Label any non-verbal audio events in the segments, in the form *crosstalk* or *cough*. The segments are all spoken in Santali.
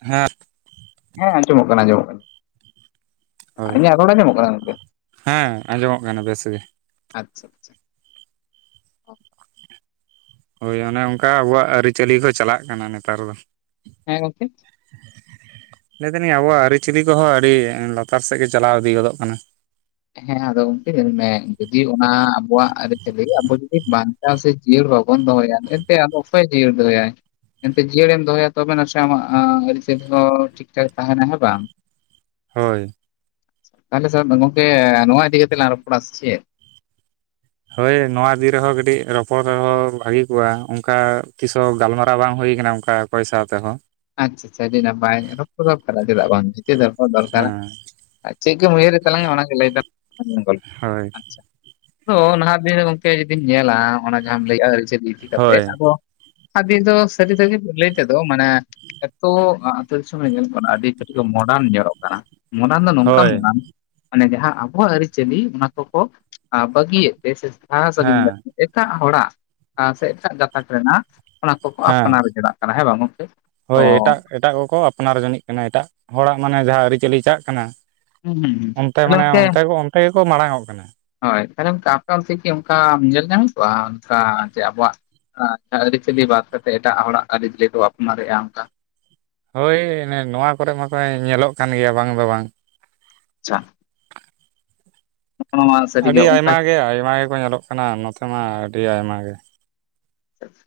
ᱦᱮ ᱦᱮᱸ ᱟᱸᱡᱚᱢᱚᱜ ᱠᱟᱱᱟ ᱟᱸᱡᱚᱢᱚᱜ ᱠᱟᱱᱟ᱾ ᱦᱳᱭ ᱤᱧᱟᱹᱜ ᱨᱚᱲ ᱟᱸᱡᱚᱢᱚᱜ ᱠᱟᱱᱟ ᱜᱚᱝᱠᱮ ᱦᱮᱸ ᱟᱸᱡᱚᱢᱚᱜ ᱠᱟᱱᱟ ᱵᱮᱥ ᱜᱮ᱾ ᱟᱪᱪᱷᱟ ᱟᱪᱪᱷᱟ ᱦᱳᱭ ᱚᱱᱮ ᱚᱱᱠᱟ ᱟᱵᱚᱣᱟᱜ ᱟᱹᱨᱤᱪᱟᱹᱞᱤ ᱠᱚ ᱪᱟᱞᱟᱜ ᱠᱟᱱᱟ ᱱᱮᱛᱟᱨ ᱫᱚ᱾ ᱦᱮᱸ ᱜᱚᱝᱠᱮ? ᱞᱟᱹᱭ ᱫᱟᱹᱞᱤᱧ ᱟᱵᱚᱣᱟᱜ ᱟᱹᱨᱤᱪᱟᱹᱞᱤ ᱠᱚᱦᱚᱸ ᱟᱹᱰᱤ ᱞᱟᱛᱟᱨ ᱥᱮᱫ ᱜᱮ ᱪᱟᱞᱟᱣ ᱤᱫᱤ ᱜᱚᱫᱚᱜ ᱠᱟᱱᱟ᱾ ᱦᱮᱸ ᱟᱫᱚ ᱜᱚᱢᱠᱮ ᱧᱮᱞᱢᱮ ᱡᱩᱫᱤ ᱚᱱᱟ ᱟᱵᱚᱣᱟᱜ ᱟᱹᱨᱤᱪᱟᱹᱞᱤ ᱟᱵᱚ ᱡᱩᱫᱤ ᱵᱟᱝᱼᱼ ᱪᱮᱫᱟᱜ ᱥᱮ ᱡᱤᱭᱟᱹᱲ ᱵᱟᱵᱚᱱ ᱫᱚᱦᱚᱭᱟ ᱮᱱᱛᱮ ᱟᱫᱚ ᱚᱠᱚᱭᱮ ᱡᱤᱭᱟᱹᱲ ᱫᱚᱦᱚᱭᱟ᱾ ᱮᱱᱛᱮᱫ ᱡᱤᱭᱟᱹᱲᱮᱢ ᱫᱚᱦᱚᱭᱟ ᱛᱚᱵᱮ ᱱᱟᱥᱮ ᱟᱢᱟᱜ ᱟ ᱟᱹᱨᱤᱪᱟᱹᱞᱤ ᱦᱚᱸ ᱴᱷᱤᱠ ᱴᱷᱟᱠ ᱛᱟᱦᱮᱱᱟ ᱦᱮᱸ ᱵᱟᱝ? ᱦᱳᱭ᱾ ᱛᱟᱞᱦᱮ *unintelligible* ᱜᱚᱝᱠᱮ ᱱᱚᱣᱟ ᱤᱫᱤ ᱠᱟᱛᱮ ᱞᱟᱝ ᱨᱚᱯᱚᱲᱟ ᱥᱮ ᱪᱮᱫ? ᱦᱳᱭ ᱱᱚᱣᱟ ᱤᱫᱤ ᱨᱮᱦᱚᱸ ᱠᱟᱹᱴᱤᱡ ᱨᱚᱯᱚᱲ ᱨᱮᱦᱚᱸ ᱵᱷᱟᱹᱜᱤ ᱠᱚᱜᱼᱟ ᱚᱱᱠᱟ ᱛᱤᱥ ᱦᱚᱸ ᱜᱟᱞᱢᱟᱨᱟᱣ ᱵᱟᱝ ᱦᱩᱭ ᱟᱠᱟᱱᱟ ᱚᱱᱠᱟᱼᱼ ᱚᱠᱚᱭ ᱥᱟᱶ ᱛᱮᱦᱚᱸ ᱟᱪᱪᱷᱟ ᱟᱪᱷᱟ ᱟᱹᱰᱤ ᱱᱟᱯᱟᱭ ᱨᱚᱯᱚᱲ ᱫᱚᱨᱠᱟᱨᱟ ᱪᱮᱫᱟᱜ ᱵᱟᱝ *unintelligible* ᱫᱚᱨᱠᱟᱨᱟ᱾ ᱦᱮᱸ ᱟᱨ ᱪᱮᱫ ᱠᱚᱢ ᱩᱭᱦᱟᱹᱨᱮᱫ ᱛᱟᱞᱟᱝᱟ ᱚᱱᱟᱜᱮ ᱞᱟᱹᱭ ᱛᱟᱞᱟᱝ ᱢᱮ ᱦᱳᱭ *inaudible* ᱟᱪᱪᱷᱟ, ᱟᱫᱚ ᱱᱟᱦᱟᱜ ᱫᱤᱱ ᱨᱮ ᱜᱚᱝᱠᱮ ᱡᱩᱫᱤᱢ ᱧᱮᱞᱟ ᱚᱱᱟ ᱡᱟᱦᱟᱸᱢ ᱞᱟᱹᱭᱮᱫᱼᱟ ᱟᱹᱨᱤᱪᱟᱹᱞᱤ ᱤᱫᱤ ᱦᱳᱭ ᱠᱟᱛᱮᱫ ᱟᱫᱚᱼᱼ ᱟᱫᱤ ᱫᱚ ᱥᱟᱹᱨᱤ ᱥᱟᱹᱨᱤ ᱞᱟᱹᱭ ᱛᱮᱫᱚ ᱢᱟᱱᱮᱼᱼ ᱮᱛᱚ ᱟᱹᱛᱳ ᱫᱤᱥᱚᱢ ᱨᱮ ᱧᱮᱞᱚᱜ ᱠᱟᱱᱟ ᱟᱹᱰᱤ ᱠᱟᱹᱴᱤᱡ ᱢᱚᱰᱟᱱ ᱧᱮᱞᱚᱜ ᱠᱟᱱᱟ᱾ ᱱᱚᱰᱟᱱ ᱫᱚ ᱱᱚᱝᱠᱟ ᱦᱳᱭ ᱢᱮᱱᱟᱜ ᱢᱟᱱᱮ ᱡᱟᱦᱟᱸ ᱟᱵᱚᱣᱟᱜ ᱟᱹᱨᱤᱪᱟᱹᱞᱤ ᱚᱱᱟ ᱠᱚᱠᱚ ᱵᱟᱹᱜᱤᱭᱮᱫᱼᱼ ᱵᱤᱥᱮᱥᱛᱟ ᱦᱮᱸ *unintelligible* ᱮᱴᱟᱜ ᱦᱚᱲᱟᱜ ᱥᱮ ᱮᱴᱟᱜ ᱜᱟᱛᱟᱠ ᱨᱮᱱᱟᱜᱼᱼ ᱚᱱᱟ ᱠᱚᱠᱚ ᱦᱮᱸ ᱟᱯᱱᱟᱨ ᱪᱟᱞᱟᱜ ᱠᱟᱱᱟ ᱦᱮᱸ ᱵᱟᱝ ᱜᱚᱢᱠᱮ? ᱦᱳᱭ ᱮᱴᱟᱜ ᱮᱴᱟᱜ ᱠᱚᱠᱚ ᱟᱯᱱᱟᱨ ᱡᱚᱱᱤᱡ ᱠᱟᱱᱟ ᱮᱴᱟᱜ ᱦᱚᱲᱟᱜ ᱢᱟᱱᱮ ᱡᱟᱦᱟᱸ ᱟᱹᱨᱤᱪᱟᱹᱞᱤ ᱪᱟᱜ ᱠᱟᱱᱟ᱾ ᱦᱩᱸ ᱦᱩᱸ ᱦᱩᱸ ᱚᱱᱛᱮ ᱛᱟᱦᱞᱮ ᱢᱟᱱᱮ ᱜᱚᱝᱠᱮ ᱚᱱᱛᱮ ᱠᱚ ᱚᱱᱛᱮ ᱜᱮᱠᱚ ᱢᱟᱲᱟᱝᱜ ᱠᱟᱱᱟ᱾ ᱦᱳᱭ ᱛᱟᱦᱚᱞᱮ ᱚᱱᱠᱟ ᱟᱯᱮ ᱛᱮᱜᱤ ᱚᱱᱠᱟ ᱧᱮᱞ ᱧᱟᱢ ᱦᱩᱭ ᱠᱚᱜᱼᱟ ᱚᱱᱠᱟ ᱡᱮ ᱟᱵᱚᱣᱟᱜᱼᱼ ᱟᱪᱪᱷᱟ ᱟᱹᱨᱤᱪᱟᱹᱞᱤ ᱵᱟᱫᱽ ᱠᱟᱛᱮᱜ ᱮᱴᱟᱜ ᱦᱚᱲᱟᱜ ᱟᱹᱨᱤᱪᱟᱹᱞᱤ ᱠᱚ ᱟᱯᱱᱟᱨᱮᱫᱼᱟ ᱚᱱᱠᱟᱼᱼ ᱦᱳᱭ ᱱᱚᱣᱟ ᱠᱚᱨᱮ ᱢᱟᱛᱚ ᱧᱮᱞᱚᱜ ᱠᱟᱱ ᱜᱮᱭᱟ ᱵᱟᱝ ᱫᱚ ᱵᱟᱝ᱾ ᱟᱪᱪᱷᱟ᱾ ᱱᱚᱜᱼᱚ ᱱᱚᱣᱟ ᱥᱟᱹᱨᱤᱜᱮ ᱟᱹᱰᱤ ᱚᱱᱠᱟ ᱟᱭᱢᱟ ᱜᱮ ᱟᱭᱢᱟ ᱜᱮᱠᱚ ᱧᱮᱞᱚᱜ ᱠᱟᱱᱟ ᱱᱚᱛᱮ ᱢᱟ ᱟᱹᱰᱤ ᱟᱭᱢᱟ ᱜᱮᱼᱼ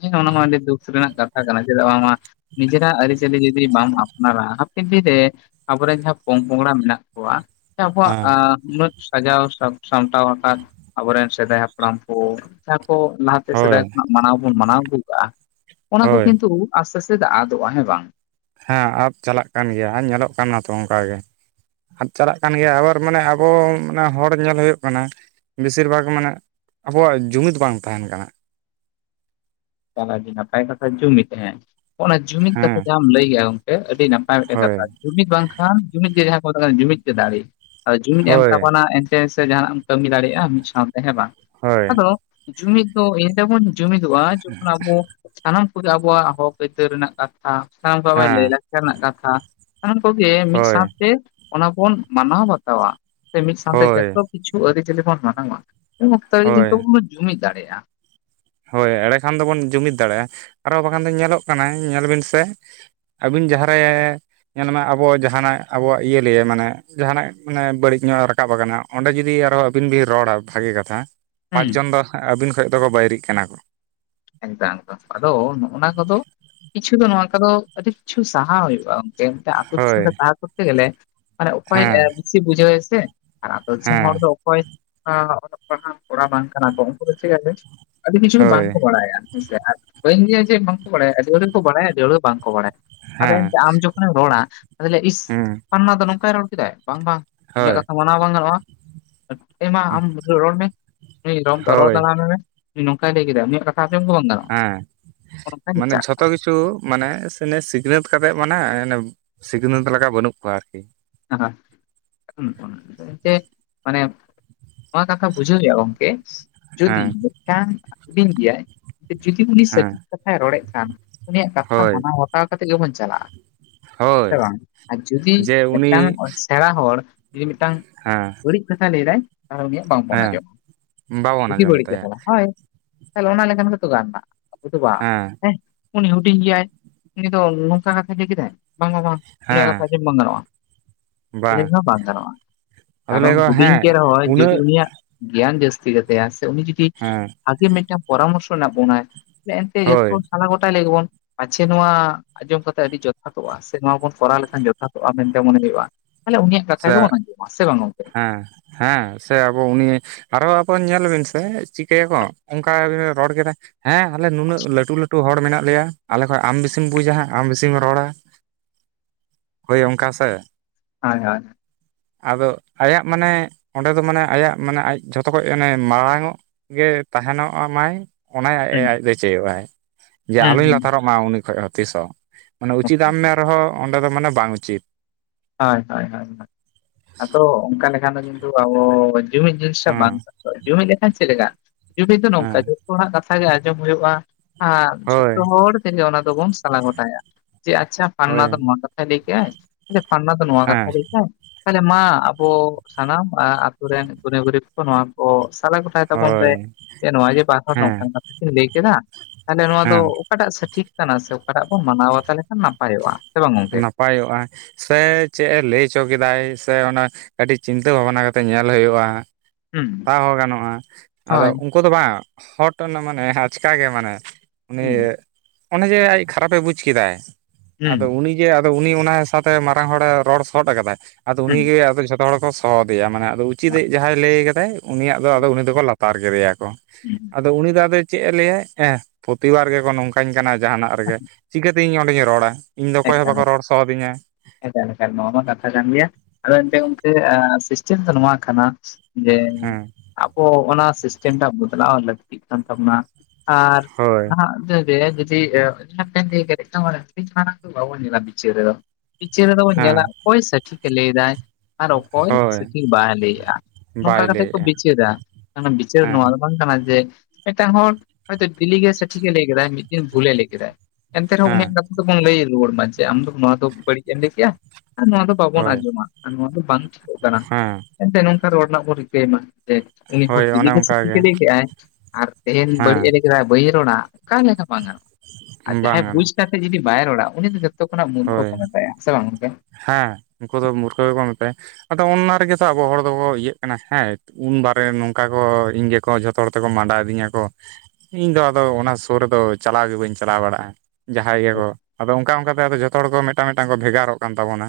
ᱦᱮᱸ ᱚᱱᱟᱢᱟ ᱟᱹᱰᱤ ᱫᱩᱠ ᱨᱮᱱᱟᱜ ᱠᱟᱛᱷᱟ ᱠᱟᱱᱟ ᱪᱮᱫᱟᱜ ᱵᱟᱝᱼᱢᱟ ᱱᱤᱡᱮᱨᱟᱜ ᱟᱹᱨᱤᱪᱟᱹᱞᱤ ᱡᱫᱤ ᱵᱟᱢ ᱟᱯᱱᱟᱨᱟ ᱦᱟᱯᱮᱱ ᱫᱤᱱ ᱨᱮᱼᱼ ᱟᱵᱚᱨᱮᱱ ᱡᱟᱦᱟᱸ ᱯᱚᱝ ᱯᱚᱝᱲᱟ ᱢᱮᱱᱟᱜ ᱠᱚᱣᱟ ᱟᱪᱪᱷᱟ ᱩᱱᱠᱚᱣᱟᱜ ᱦᱮᱸ ᱩᱱᱟᱹᱜᱼᱼ ᱥᱟᱡᱟᱣ ᱥᱟ ᱥᱟᱢᱴᱟᱣ ᱟᱠᱟᱫ ᱟᱵᱚᱨᱮᱱ ᱥᱮᱫᱟᱭ ᱦᱟᱯᱲᱟᱢ ᱠᱚᱼᱼ ᱡᱟᱦᱟᱸ ᱠᱚ ᱞᱟᱦᱟᱛᱮ ᱦᱳᱭ ᱥᱮᱫᱟᱭ ᱠᱷᱚᱱᱟᱜ ᱢᱟᱱᱟᱣ ᱵᱚᱱ ᱢᱟᱱᱟᱣ ᱟᱹᱜᱩ ᱠᱟᱜᱼᱟ ᱚᱱᱟ ᱠᱚ ᱦᱳᱭ ᱠᱤᱱᱛᱩ ᱟᱥᱛᱮ ᱟᱥᱛᱮᱼᱼ ᱪᱮᱫᱟᱜ ᱟᱫᱚᱜᱼᱟ ᱦᱮᱸ ᱵᱟᱝ? ᱦᱮᱸ ᱟᱫ ᱪᱟᱞᱟᱜ ᱠᱟᱱ ᱜᱮᱭᱟ ᱦᱮᱸ ᱧᱮᱞᱚᱜ ᱠᱟᱱᱟ ᱛᱚ ᱚᱱᱠᱟ ᱜᱮ᱾ ᱟᱫ ᱪᱟᱞᱟᱜ ᱠᱟᱱ ᱜᱮᱭᱟ ᱟᱵᱟᱨ ᱢᱟᱱᱮ ᱟᱵᱚ ᱦᱚᱲ ᱧᱮᱞ ᱦᱩᱭᱩᱜ ᱠᱟᱱᱟ᱾ ᱵᱮᱥᱤᱨ ᱵᱷᱟᱜᱽ ᱢᱟᱱᱮ ᱟᱵᱚᱣᱟᱜ ᱡᱩᱢᱤᱫ ᱵᱟᱝ ᱛᱟᱦᱮᱸᱱ ᱠᱟᱱᱟ᱾ ᱟᱹᱰᱤ ᱱᱟᱯᱟᱭ ᱠᱟᱛᱷᱟ ᱡᱩᱢᱤᱫ ᱦᱮᱸ ᱚᱱᱟ ᱡᱩᱢᱤᱫ ᱦᱮᱸ ᱠᱟᱛᱷᱟ ᱡᱟᱦᱟᱸᱢ ᱞᱟᱹᱭᱮᱜᱼᱟ ᱜᱚᱝᱠᱮ ᱟᱹᱰᱤ ᱱᱟᱯᱼᱼ ᱢᱤᱫᱴᱮᱱ ᱦᱳᱭ ᱠᱟᱛᱷᱟ ᱡᱩᱢᱤᱫ ᱵᱟᱝᱠᱷᱟᱱ ᱡᱩᱢᱤᱫ ᱜᱮ ᱡᱟᱦᱟᱸ ᱠᱚ ᱢᱮᱛᱟᱜ ᱠᱟᱱᱟ ᱡᱩᱢᱤᱫ ᱜᱮ ᱫᱟᱲᱮ ᱟᱫᱚ ᱡᱩᱢᱤᱫ ᱮᱢ ᱦᱳᱭ ᱛᱟᱵᱚᱱᱟ ᱮᱱᱼᱼ ᱥᱮ ᱡᱟᱦᱟᱱᱟᱜ ᱮᱢ ᱠᱟᱹᱢᱤ ᱫᱟᱲᱮᱭᱟᱜᱼᱟ ᱢᱤᱫ ᱥᱟᱶᱛᱮ ᱦᱮᱸ ᱵᱟᱝ ᱦᱳᱭ ᱟᱫᱚ? ᱡᱩᱢᱤᱫ ᱫᱚ ᱮᱱᱨᱮᱵᱚᱱ ᱡᱩᱢᱤᱫᱚᱜᱼᱟ ᱡᱚᱠᱷᱚᱱ ᱟᱵᱚ ᱥᱟᱱᱟᱢ ᱠᱚᱜᱮ ᱟᱵᱚᱣᱟᱜ ᱦᱚᱠ ᱟᱹᱭᱫᱟᱹᱨ ᱨᱮᱱᱟᱜ ᱠᱟᱛᱷᱟᱼᱼ ᱵᱟᱵᱟᱭ ᱦᱮᱸ ᱞᱟᱭᱫᱟ ᱨᱮᱱᱟᱜ ᱠᱟᱛᱷᱟ ᱥᱟᱱᱟᱢ ᱠᱚᱜᱮ ᱢᱤᱫ ᱦᱳᱭ ᱥᱟᱶᱛᱮᱼᱼ ᱚᱱᱟ ᱵᱚᱱ ᱢᱟᱱᱟᱣ ᱵᱟᱛᱟᱣᱟ ᱥᱮ ᱢᱤᱫ ᱥᱟᱶᱛᱮ ᱦᱳᱭ ᱡᱚᱛᱚ ᱠᱤᱪᱷᱩ ᱟᱹᱨᱤᱪᱟᱹᱞᱤ ᱵᱚᱱ ᱢᱟᱱᱟᱣᱟ᱾ ᱚᱠᱛᱚ ᱦᱳᱭ ᱡᱚᱛᱚ ᱵᱚᱱ ᱡᱩᱢᱤᱫ ᱫᱟᱲᱮᱭᱟᱜᱼᱟ᱾ ᱦᱳᱭ ᱮᱲᱰᱮ ᱠᱷᱟᱱ ᱫᱚ ᱵᱚᱱ ᱡᱩᱢᱤᱫ ᱫᱟᱲᱮᱭᱟᱜᱼᱟ ᱟᱨᱚ ᱵᱟᱠᱷᱟᱱ ᱫᱚ ᱧᱮᱞᱚᱜ ᱠᱟᱱᱟ ᱧᱮᱞ ᱵᱤᱱ ᱥᱮᱼᱼ ᱟᱹᱵᱤᱱ ᱡᱟᱦᱟᱸ ᱨᱮᱼᱼ ᱧᱮᱞ ᱢᱮ ᱟᱵᱚ ᱡᱟᱦᱟᱸᱱᱟᱜ ᱟᱵᱚᱣᱟᱜ ᱤᱭᱟᱹ ᱞᱤᱭᱟᱹ ᱢᱟᱱᱮ ᱡᱟᱦᱟᱱᱟᱜ ᱢᱟᱱᱮ ᱵᱟᱹᱲᱤᱡ ᱧᱚᱜ ᱨᱟᱠᱟᱵ ᱟᱠᱟᱱᱟ᱾ ᱚᱸᱰᱮ ᱡᱩᱫᱤ ᱟᱨᱦᱚᱸ ᱟᱹᱵᱤᱱ ᱵᱤᱱ ᱨᱚᱲᱟ ᱵᱷᱟᱜᱤ ᱠᱟᱛᱷᱟ ᱦᱩᱸ ᱯᱟᱸᱪ ᱡᱚᱱ ᱫᱚ ᱟᱹᱵᱤᱱ ᱠᱷᱚᱡ ᱫᱚᱠᱚ ᱵᱟᱭᱨᱤᱜ ᱠᱟᱱᱟ ᱠᱚ ᱟᱫᱚ ᱱᱚᱜᱼᱱᱟ ᱠᱚᱫᱚᱼᱼ ᱠᱤᱪᱷᱩ ᱫᱚ ᱱᱚᱣᱟ ᱠᱚᱫᱚ ᱟᱹᱰᱤ ᱠᱤᱪᱷᱩ ᱥᱟᱦᱟᱣ ᱦᱩᱭᱩᱜ-ᱟ ᱜᱚᱢᱠᱮ᱾ ᱟᱛᱩ ᱫᱤᱥᱚᱢ ᱦᱳᱭ ᱨᱮ ᱛᱟᱦᱮᱸ ᱠᱚᱨᱛᱮ ᱜᱮᱞᱮ ᱚᱠᱚᱭ ᱦᱮᱸ ᱮᱸ ᱵᱮᱥᱤ ᱵᱩᱡᱷᱟᱹᱣ ᱟᱭ ᱥᱮ ᱟᱨ ᱟᱛᱩ ᱫᱤᱥᱚᱢ ᱦᱮᱸ ᱦᱚᱲ ᱫᱚ ᱚᱠᱚᱭ ᱚᱞᱚᱜ ᱯᱟᱲᱦᱟᱜ ᱠᱚᱲᱟ ᱵᱟᱝ ᱠᱟᱱᱟ ᱠᱚ ᱩᱱᱠᱩ *unintelligible* ᱟᱹᱰᱤ ᱠᱤᱪᱷᱩ ᱜᱮ ᱵᱟᱝ ᱦᱳᱭ ᱵᱟᱲᱟᱭᱟ ᱦᱮᱸ ᱥᱮ ᱟᱨ ᱵᱟᱹᱧ ᱞᱟᱹᱭᱟ ᱡᱮ ᱵᱟᱝᱠᱚ ᱵᱟᱲᱟᱭᱟ ᱟᱹᱰᱤ ᱦᱚᱲ ᱜᱮᱠᱚ ᱵᱟᱲᱟᱭᱟ ᱟᱹᱰᱤ ᱦᱚᱲ ᱫᱚ ᱵᱟᱝᱠᱚ ᱵᱟᱲᱟᱭᱟ ᱾ ᱟᱫᱚ ᱦᱮᱸ ᱮᱱᱛᱮ ᱟᱢ ᱡᱚᱠᱷᱚᱱᱮᱢ ᱨᱚᱲᱟ ᱟᱫᱚ ᱞᱟᱹᱭᱟ ᱤᱥ ᱦᱩᱸ ᱯᱟᱞᱱᱟ ᱫᱚ ᱱᱚᱝᱠᱟᱭ ᱨᱚᱲ ᱠᱮᱫᱟ ᱵᱟᱝ ᱵᱟᱝ ᱩᱱᱤᱭᱟᱜ ᱦᱳᱭ ᱠᱟᱛᱷᱟ ᱚᱱᱟ ᱵᱟᱝ ᱜᱟᱱᱚᱜ-ᱟ ᱦᱮᱸ ᱢᱟ ᱟᱢ ᱨᱚᱲ ᱢᱮ ᱨᱚᱲ ᱦᱳᱭ ᱫᱟᱲᱟᱢ ᱮᱢᱮ, ᱱᱚᱝᱠᱟᱭ ᱞᱟᱹᱭ ᱠᱮᱫᱟ ᱩᱱᱤᱭᱟ ᱠᱟᱛᱷᱟ ᱟᱡᱚᱢ ᱜᱮ ᱵᱟᱝ ᱜᱟᱱᱚ ᱦᱮᱸ ᱢᱟᱱᱮ ᱡᱷᱚᱛᱚ ᱠᱤᱪᱷᱩ ᱠᱤᱪᱷᱩ ᱢᱟᱱᱮ ᱥᱤᱠᱷᱱᱟᱹᱛ ᱠᱟᱛᱮ ᱢᱟᱱᱮ ᱥᱤᱠᱷᱱᱟᱹᱛ ᱞᱮᱠᱟ ᱵᱟᱹᱱᱩᱜ ᱠᱚᱣᱟ ᱟᱨᱠᱤ᱾ *unintelligible* ᱢᱟᱱᱮ ᱱᱚᱣᱟ ᱠᱟᱛᱷᱟ ᱵᱩᱡᱟᱹᱣ ᱦᱩᱭᱩᱜ-ᱟ ᱜᱚᱢᱠᱮ᱾ ᱡᱩᱫᱤ ᱦᱮᱸ ᱢᱤᱫᱴᱟᱝ ᱦᱩᱰᱤᱧ ᱜᱮᱭᱟᱭ ᱡᱩᱫᱤ ᱩᱱᱤ ᱦᱮᱸ ᱥᱟᱨᱤ ᱠᱟᱛᱷᱟᱭ ᱨᱚᱲᱮᱫ ᱠᱷᱟᱱ ᱩᱱᱤᱭᱟᱜ ᱠᱟᱛᱷᱟ ᱦᱳᱭ ᱢᱟᱱᱟᱣ ᱵᱟᱛᱟᱣ ᱠᱟᱛᱮ ᱜᱮᱵᱚᱱ ᱪᱟᱞᱟᱜ-ᱟ ᱦᱳᱭ ᱥᱮ ᱵᱟᱝ, ᱟᱨ ᱡᱩᱫᱤ ᱡᱮ ᱩᱱᱤ ᱢᱤᱫᱴᱟᱝ ᱥᱮᱬᱟ ᱦᱚᱲ ᱡᱩᱫᱤ ᱢᱤᱫᱴᱟᱝ ᱦᱮᱸ, ᱵᱟᱹᱲᱤᱡ ᱠᱟᱛᱷᱟ ᱞᱟᱹᱭᱫᱟᱭ ᱛᱟᱦᱚᱞᱮ ᱩᱱᱤᱭᱟᱜ ᱵᱟᱝ ᱵᱚᱱ ᱦᱮᱸ ᱟᱸᱡᱚᱢ-ᱟ ᱵᱟᱵᱚᱱ ᱵᱮᱥᱤ ᱟᱸᱡᱚᱢ ᱵᱟᱹᱲᱤᱡ ᱛᱟᱭᱟ ᱠᱟᱛᱷᱟ ᱦᱳᱭ᱾ ᱛᱟᱦᱚᱞᱮ ᱚᱱᱟ ᱞᱮᱠᱷᱟᱱ ᱜᱮᱛᱚ ᱜᱟᱱ ᱱᱟ *unintelligible* ᱵᱟᱝ ᱦᱮᱸ ᱩᱱᱤ ᱦᱩᱰᱤᱧ ᱜᱮᱭᱟᱭ ᱩᱱᱤ ᱫᱚ ᱱᱚᱝᱠᱟ ᱠᱟᱛᱷᱟ ᱞᱟᱹᱭ ᱠᱮᱫᱟᱭ ᱵᱟᱝᱟ ᱵᱟᱝ ᱩᱱᱤᱭᱟᱜ ᱦᱮᱸ ᱠᱟᱛᱷᱟ ᱟᱡᱚᱢ ᱵᱟᱝ ᱜᱟᱱᱚᱜ-ᱟ᱾ ᱛᱟᱦᱚᱞᱮ ᱫᱚ ᱵᱟᱝ ᱜᱟᱱᱚᱜ-ᱟ ᱟᱫᱚ ᱞᱟᱹᱭ ᱠᱟᱨᱚᱱ ᱟᱠᱚ ᱦᱩᱰᱤᱧ ᱦᱮᱸ ᱜᱮ ᱨᱮᱦᱚᱸᱭ ᱩᱱᱟᱹᱜ ᱡᱩᱫᱤ ᱩᱱᱤᱭᱟᱜ ᱜᱮᱭᱟᱱ ᱡᱟᱹᱥᱛᱤ ᱜᱮᱛᱟᱭᱟ ᱥᱮ ᱩᱱᱤ ᱡᱩᱫᱤ ᱦᱮᱸ ᱵᱷᱟᱜᱮ ᱢᱤᱫᱴᱟᱝ ᱯᱚᱨᱟᱢᱚᱨᱥᱚ *unintelligible* ᱵᱚᱱᱟᱭ ᱮᱱᱛᱮ ᱦᱳᱭ ᱡᱚᱛᱚ ᱥᱟᱞᱟ ᱜᱳᱚᱴᱟᱭ ᱞᱮᱜᱮ ᱵᱚᱱ, ᱯᱟᱪᱷᱮ ᱱᱚᱣᱟ ᱟᱸᱡᱚᱢ ᱠᱟᱛᱮ ᱟᱹᱰᱤ ᱡᱚᱛᱷᱟᱛᱚᱜᱼᱟ ᱥᱮ ᱱᱚᱣᱟ ᱵᱚᱱ ᱠᱚᱨᱟᱣ ᱞᱮᱠᱷᱟᱱ ᱡᱚᱛᱷᱟᱛᱚᱜ-ᱟ ᱢᱮᱱ ᱢᱚᱱᱮ ᱦᱩᱭᱩᱜ-ᱟ ᱛᱟᱦᱚᱞᱮ ᱩᱱᱤᱭᱟᱜ ᱥᱮ ᱥᱮ ᱵᱟᱝ ᱜᱚᱝᱠᱮ ᱦᱮᱸ ᱦᱮᱸ ᱥᱮ ᱟᱵᱚ ᱩᱱᱤ ᱟᱨᱚ ᱟᱵᱚ ᱧᱮᱞ ᱵᱤᱱ ᱥᱮ ᱪᱤᱠᱟᱹᱭᱟ ᱠᱚ ᱚᱱᱠᱟ ᱵᱤᱱ ᱨᱚᱲ ᱠᱮᱫᱟ ᱦᱮᱸ ᱟᱞᱮ ᱱᱩᱱᱟᱹᱜ ᱞᱟᱹᱴᱩ ᱞᱟᱹᱴᱩ ᱦᱚᱲ ᱢᱮᱱᱟᱜ ᱞᱮᱭᱟ ᱟᱞᱮ ᱠᱷᱚᱡ ᱟᱢ ᱵᱤᱥᱤᱢ ᱵᱩᱡᱟ ᱟᱢ ᱵᱤᱥᱤᱢ ᱨᱚᱲᱟ ᱦᱳᱭ ᱚᱱᱠᱟ ᱥᱮ᱾ ᱦᱳᱭ ᱦᱳᱭ ᱾ ᱟᱫᱚ ᱟᱭᱟᱜ ᱢᱟᱱᱮ ᱚᱸᱰᱮ ᱫᱚ ᱢᱟᱱᱮ ᱟᱭᱟᱜ ᱢᱟᱱᱮ ᱟᱡ ᱡᱷᱚᱛᱚ ᱠᱷᱱ ᱢᱟᱱᱮ ᱢᱟᱲᱟᱝ ᱚᱜ ᱜᱮ ᱛᱟᱦᱮᱱᱚᱜ ᱢᱟᱭ ᱚᱱᱟ ᱟᱡ ᱦᱩᱸ ᱟᱡ ᱫᱚᱭ ᱪᱟᱹᱭᱚᱜ-ᱟᱭ ᱡᱮ ᱦᱩᱸ ᱟᱞᱚᱧ ᱞᱟᱛᱟᱨᱚᱜ ᱢᱟ ᱩᱱᱤ ᱠᱷᱚᱡ ᱦᱚᱸ ᱛᱤᱥ ᱦᱚᱸ ᱾ ᱢᱟᱱᱮ ᱦᱩᱸ ᱩᱪᱤᱛᱟᱜᱮᱢ ᱢᱮᱱ ᱨᱮᱦᱚᱸ ᱚᱸᱰᱮ ᱫᱚ ᱢᱟᱱᱮ ᱵᱟᱝ ᱩᱪᱤᱛ, ᱦᱳᱭ ᱦᱳᱭ ᱦᱳᱭ ᱟᱫᱚ ᱚᱱᱠᱟ ᱞᱮᱠᱷᱟᱱ ᱫᱚ ᱠᱤᱱᱛᱩ ᱟᱵᱚ ᱡᱩᱢᱤᱫ ᱡᱤᱱᱤᱥᱴᱟ ᱦᱮᱸ ᱵᱟᱝ ᱛᱟᱦᱮᱱᱟ ᱾ ᱡᱩᱢᱤᱫ ᱞᱮᱠᱷᱟᱱ ᱪᱮᱫ ᱞᱮᱠᱟ ᱡᱩᱢᱤᱫ ᱫᱚ ᱱᱚᱝᱠᱟ ᱦᱮᱸ ᱡᱚᱛᱚ ᱦᱚᱲᱟᱜ ᱠᱟᱛᱷᱟ ᱜᱮ ᱟᱸᱡᱚᱢ ᱦᱩᱭᱩᱜ-ᱟ᱾ ᱦᱳᱭ ᱡᱷᱚᱛᱚ ᱦᱚᱲ ᱛᱮᱜᱮ ᱚᱱᱟ ᱫᱚᱵᱚᱱ ᱥᱟᱞᱟ ᱜᱚᱴᱟᱭᱟ ᱡᱮ ᱟᱪᱪᱷᱟ ᱯᱷᱟᱱᱱᱟ ᱦᱳᱭ ᱫᱚ ᱥᱟᱰᱮ ᱠᱮᱭᱟᱭ ᱡᱮ ᱯᱷᱟᱱᱱᱟ ᱛᱚ ᱱᱚᱣᱟ ᱠᱟᱛᱷᱟ ᱦᱮᱸ ᱞᱟᱹ ᱭ ᱫᱟᱭ, ᱛᱟᱦᱚᱞᱮ ᱢᱟ ᱟᱵᱚ ᱥᱟᱱᱟᱢ ᱟᱛᱩ ᱨᱮᱱ ᱜᱩᱱᱤ ᱜᱩᱨᱤᱵ ᱱᱚᱣᱟ ᱠᱚ ᱥᱟᱞᱟ ᱜᱚᱴᱟᱭ ᱛᱟᱵᱚᱱ ᱯᱮ ᱦᱳᱭ ᱱᱚᱣᱟ ᱡᱮ ᱵᱟᱨ ᱦᱚᱲ ᱱᱚᱝᱠᱟᱱ ᱦᱮᱸ ᱠᱟᱛᱷᱟ ᱠᱤᱱ ᱞᱟᱹᱭ ᱠᱮᱫᱟ᱾ ᱛᱟᱦᱚᱞᱮ ᱱᱚᱣᱟ ᱫᱚ ᱦᱮᱸ ᱚᱠᱟᱴᱟᱜ ᱥᱚᱴᱷᱤᱠ ᱠᱟᱱᱟ ᱥᱮ ᱚᱠᱟᱴᱟᱜ ᱵᱚᱱ ᱢᱟᱱᱟᱣ ᱵᱟᱛᱟᱣ ᱞᱮ ᱠᱷᱟᱱ ᱱᱟᱯᱟᱭᱚᱜ-ᱟ ᱥᱮ ᱵᱟᱝ ᱜᱚᱝᱠᱮ᱾ ᱱᱟᱯᱟᱭᱚᱜ-ᱟ, ᱥᱮ ᱪᱮᱫ ᱮ ᱞᱟᱹᱭ ᱦᱚᱪᱚ ᱠᱮᱫᱟᱭ ᱥᱮ ᱚᱱᱟ ᱠᱟᱹᱴᱤᱡ ᱪᱤᱱᱛᱟᱹ ᱵᱷᱟᱵᱱᱟ ᱠᱟᱛᱮᱜ ᱧᱮᱞ ᱦᱩᱭᱩᱜ-ᱟ᱾ ᱦᱩᱸ ᱛᱟᱣ ᱜᱟᱱᱚᱜ-ᱟ, ᱟᱫᱚ ᱦᱳᱭ ᱩᱱᱠᱩ ᱫᱚ ᱵᱟᱝ ᱦᱚᱲ ᱴᱮᱱ ᱢᱟᱱᱮ ᱟᱪᱠᱟᱜᱮ ᱢᱟᱱᱮ ᱩᱱᱤ ᱦᱩᱸ ᱚᱱᱮ ᱡᱮ ᱟᱡ ᱠᱷᱟᱨᱟᱯ ᱮ ᱵᱩᱡ ᱠᱮᱫᱟᱭ, ᱦᱩᱸ ᱩᱱᱤᱜᱮ ᱟᱫᱚ ᱩᱱᱤ ᱚᱱᱟ ᱥᱟᱶᱟᱛᱮ ᱢᱟᱨᱟᱝ ᱦᱚᱲᱮ ᱨᱚᱲ ᱥᱚᱫ ᱠᱟᱫᱟᱭ ᱟᱫᱚ ᱦᱩᱸ ᱩᱱᱤ ᱜᱮ ᱟᱫᱚ ᱡᱷᱚᱛᱚ ᱦᱚᱲ ᱠᱚ ᱦᱚᱦᱚᱫᱮᱭᱟ ᱢᱟᱱᱮ ᱟᱫᱚ ᱩᱪᱤᱛ ᱤᱫ ᱡᱟᱦᱟᱸᱭ ᱞᱟᱹᱭ ᱟᱠᱟᱫᱟᱭ ᱩᱱᱤᱭᱟᱜ ᱫᱚ ᱟᱫᱚ ᱩᱱᱤ ᱫᱚᱠᱚ ᱞᱟᱛᱟᱨ ᱠᱮᱫᱮᱭᱟ ᱠᱚ᱾ ᱟᱫᱚ ᱩᱱᱤ ᱫᱟ ᱟᱫᱚ ᱫᱚ ᱪᱮᱫ ᱮ ᱞᱟᱹᱭᱟᱭ ᱦᱮᱸ ᱯᱨᱚᱛᱤᱵᱟᱨ ᱜᱮᱠᱚ ᱱᱚᱝᱠᱟᱧ ᱠᱟᱱᱟ ᱡᱟᱦᱟᱱᱟᱜ ᱨᱮᱜᱮ᱾ ᱪᱤᱠᱟᱹᱛᱮ ᱤᱧ ᱚᱸᱰᱮᱧ ᱨᱚᱲᱟ ᱤᱧᱫᱚ ᱚᱠᱚᱭ ᱦᱚᱸ ᱵᱟᱠᱚ ᱨᱚᱲ ᱥᱚ ᱟᱫᱤᱧᱟ᱾ ᱮᱠᱟᱞ ᱮᱠᱟᱞ ᱱᱚᱣᱟ ᱢᱟ ᱠᱟᱛᱷᱟ ᱡᱟᱱ ᱜᱮᱭᱟ᱾ ᱟᱫᱚ ᱮᱱᱛᱮ ᱜᱚᱝᱠᱮ ᱥᱤᱥᱴᱮᱢ ᱫᱚ ᱱᱚᱣᱟ ᱠᱟᱱᱟ ᱡᱮ ᱦᱩᱸ᱾ ᱟᱵᱚ ᱚᱱᱟ ᱥᱤᱥᱴᱮᱢᱴᱟᱜ ᱵᱚᱫᱞᱟᱣ ᱞᱟᱹᱠᱛᱤᱜ ᱠᱟᱱ ᱛᱟᱵᱚᱱᱟ ᱟᱨ ᱦᱳᱭ ᱱᱟᱦᱟᱜ *unintelligible* ᱵᱤᱪᱟᱹᱨ ᱨᱮ ᱫᱚ᱾ ᱯᱤᱪᱟᱹᱨ ᱨᱮᱫᱚ ᱵᱚᱱ ᱧᱮᱞᱟ ᱦᱮᱸ ᱚᱠᱚᱭ ᱥᱚᱴᱷᱤᱠ ᱮ ᱞᱟᱹᱭ ᱫᱟᱭ᱾ ᱟᱨ ᱚᱠᱚᱭ ᱦᱳᱭ ᱥᱚᱴᱷᱤᱠ ᱵᱟᱭ ᱞᱟᱹᱭᱮᱜᱼᱟ ᱱᱚᱝᱠᱟ ᱵᱟᱭ ᱠᱟᱛᱮ ᱠᱚ ᱞᱟᱹᱭᱮᱜᱼᱟ ᱵᱤᱪᱟᱹᱨᱟ ᱵᱤᱪᱟᱹᱨ ᱱᱚᱣᱟ ᱦᱮᱸ ᱫᱚ ᱵᱟᱝ ᱠᱟᱱᱟ ᱡᱮ ᱢᱤᱫᱴᱟᱝ ᱦᱚᱲ ᱦᱚᱭᱛᱳ ᱫᱤᱞᱤᱜ ᱜᱮ ᱥᱚᱴᱷᱤᱠᱮ ᱞᱟᱹᱭ ᱠᱮᱫᱟᱭ ᱢᱤᱫ ᱫᱤᱱ ᱵᱷᱩᱞᱮ ᱞᱟᱹᱭ ᱠᱮᱫᱟᱭ᱾ ᱮᱱᱛᱮ ᱨᱮᱦᱚᱸ ᱩᱱᱤᱭᱟᱜ ᱦᱮᱸ ᱠᱟᱛᱷᱟ ᱫᱚᱵᱚᱱ ᱞᱟᱹᱭ ᱨᱩᱣᱟᱹᱲ ᱢᱟ ᱡᱮ ᱟᱢ ᱫᱚ ᱱᱚᱣᱟ ᱫᱚ ᱵᱟᱹᱲᱤᱡ ᱮᱢ ᱞᱟᱹᱭ ᱠᱮᱜᱼᱟ ᱟᱨ ᱱᱚᱣᱟ ᱫᱚ ᱵᱟᱵᱚᱱ ᱦᱳᱭ ᱟᱸᱡᱚᱢᱟ ᱟᱨ ᱱᱚᱣᱟ ᱫᱚ ᱵᱟᱝ ᱴᱷᱤᱠᱟᱹᱜ ᱠᱟᱱᱟ ᱦᱮᱸ ᱮᱱᱛᱮ ᱱᱚᱝᱠᱟ ᱨᱚᱲ ᱨᱮᱱᱟᱜ ᱵᱚᱱ ᱨᱤᱠᱟᱹᱭ ᱢᱟ᱾ ᱡᱮ ᱩᱱᱤ ᱦᱚᱲ ᱦᱳᱭ ᱰᱤᱞᱤ ᱚᱱᱮ ᱜᱮ ᱚᱱᱠᱟ ᱥᱚᱴᱷᱤᱠᱮ ᱞᱟᱹᱭ ᱠᱮᱜᱼᱟᱭ ᱟᱨ ᱛᱮᱦᱮᱧ ᱵᱟᱹᱲᱤᱡ ᱮ ᱦᱮᱸ ᱪᱮᱫᱟᱭ ᱵᱟᱹᱧ ᱨᱚᱲᱟ ᱚᱠᱟ ᱞᱮᱠᱟ ᱵᱟᱝ ᱜᱟᱱᱚᱜᱼᱟ ᱟᱨ ᱵᱟᱝ ᱡᱟᱦᱟᱸᱭ ᱵᱩᱡᱽ ᱜᱟᱱᱚᱜᱼᱟ ᱠᱟᱛᱮᱫ ᱡᱩᱫᱤ ᱵᱟᱭ ᱨᱚᱲᱟ ᱩᱱᱤ ᱫᱚ ᱡᱚᱛᱚ ᱡᱚᱛᱚ ᱠᱷᱚᱱᱟᱜ ᱢᱩᱨᱠᱷᱚ ᱦᱳᱭ ᱢᱮᱛᱟᱭᱟ ᱥᱮ ᱵᱟᱝ ᱜᱚᱝᱠᱮ? ᱦᱮᱸ ᱩᱱᱠᱩ ᱫᱚ ᱢᱩᱨᱠᱷᱟᱹ ᱜᱮᱠᱚ ᱢᱮᱛᱟᱭᱟ᱾ ᱟᱫᱚ ᱚᱱᱟ ᱨᱮᱜᱮ ᱛᱚ ᱟᱵᱚ ᱦᱚᱲ ᱫᱚᱠᱚ ᱤᱭᱟᱹᱜ ᱠᱟᱱᱟ ᱦᱮᱸ ᱩᱱ ᱵᱟᱨᱮ ᱱᱚᱝᱠᱟ ᱠᱚ ᱤᱧ ᱜᱮ ᱠᱚ ᱡᱷᱚᱛᱚ ᱦᱚᱲ ᱛᱮᱠᱚ ᱢᱟᱸᱰᱟ ᱤᱫᱤᱧᱟ ᱠᱚ ᱤᱧ ᱫᱚ ᱟᱫᱚ ᱚᱱᱟ ᱥᱩᱨ ᱨᱮᱫᱚ ᱪᱟᱞᱟᱣ ᱜᱮ ᱵᱟᱹᱧ ᱪᱟᱞᱟᱣ ᱵᱟᱲᱟᱜᱼᱟ᱾ ᱡᱟᱦᱟᱸᱭ ᱜᱮᱠᱚ ᱟᱫᱚ ᱚᱱᱠᱟ ᱚᱱᱠᱟ ᱛᱮ ᱟᱫᱚ ᱡᱷᱚᱛᱚ ᱦᱚᱲ ᱠᱚ ᱢᱤᱫᱴᱟᱝ ᱢᱤᱫᱴᱟᱝ ᱠᱚ ᱵᱷᱮᱜᱟᱨᱚᱜ ᱠᱟᱱ ᱛᱟᱵᱚᱱᱟ᱾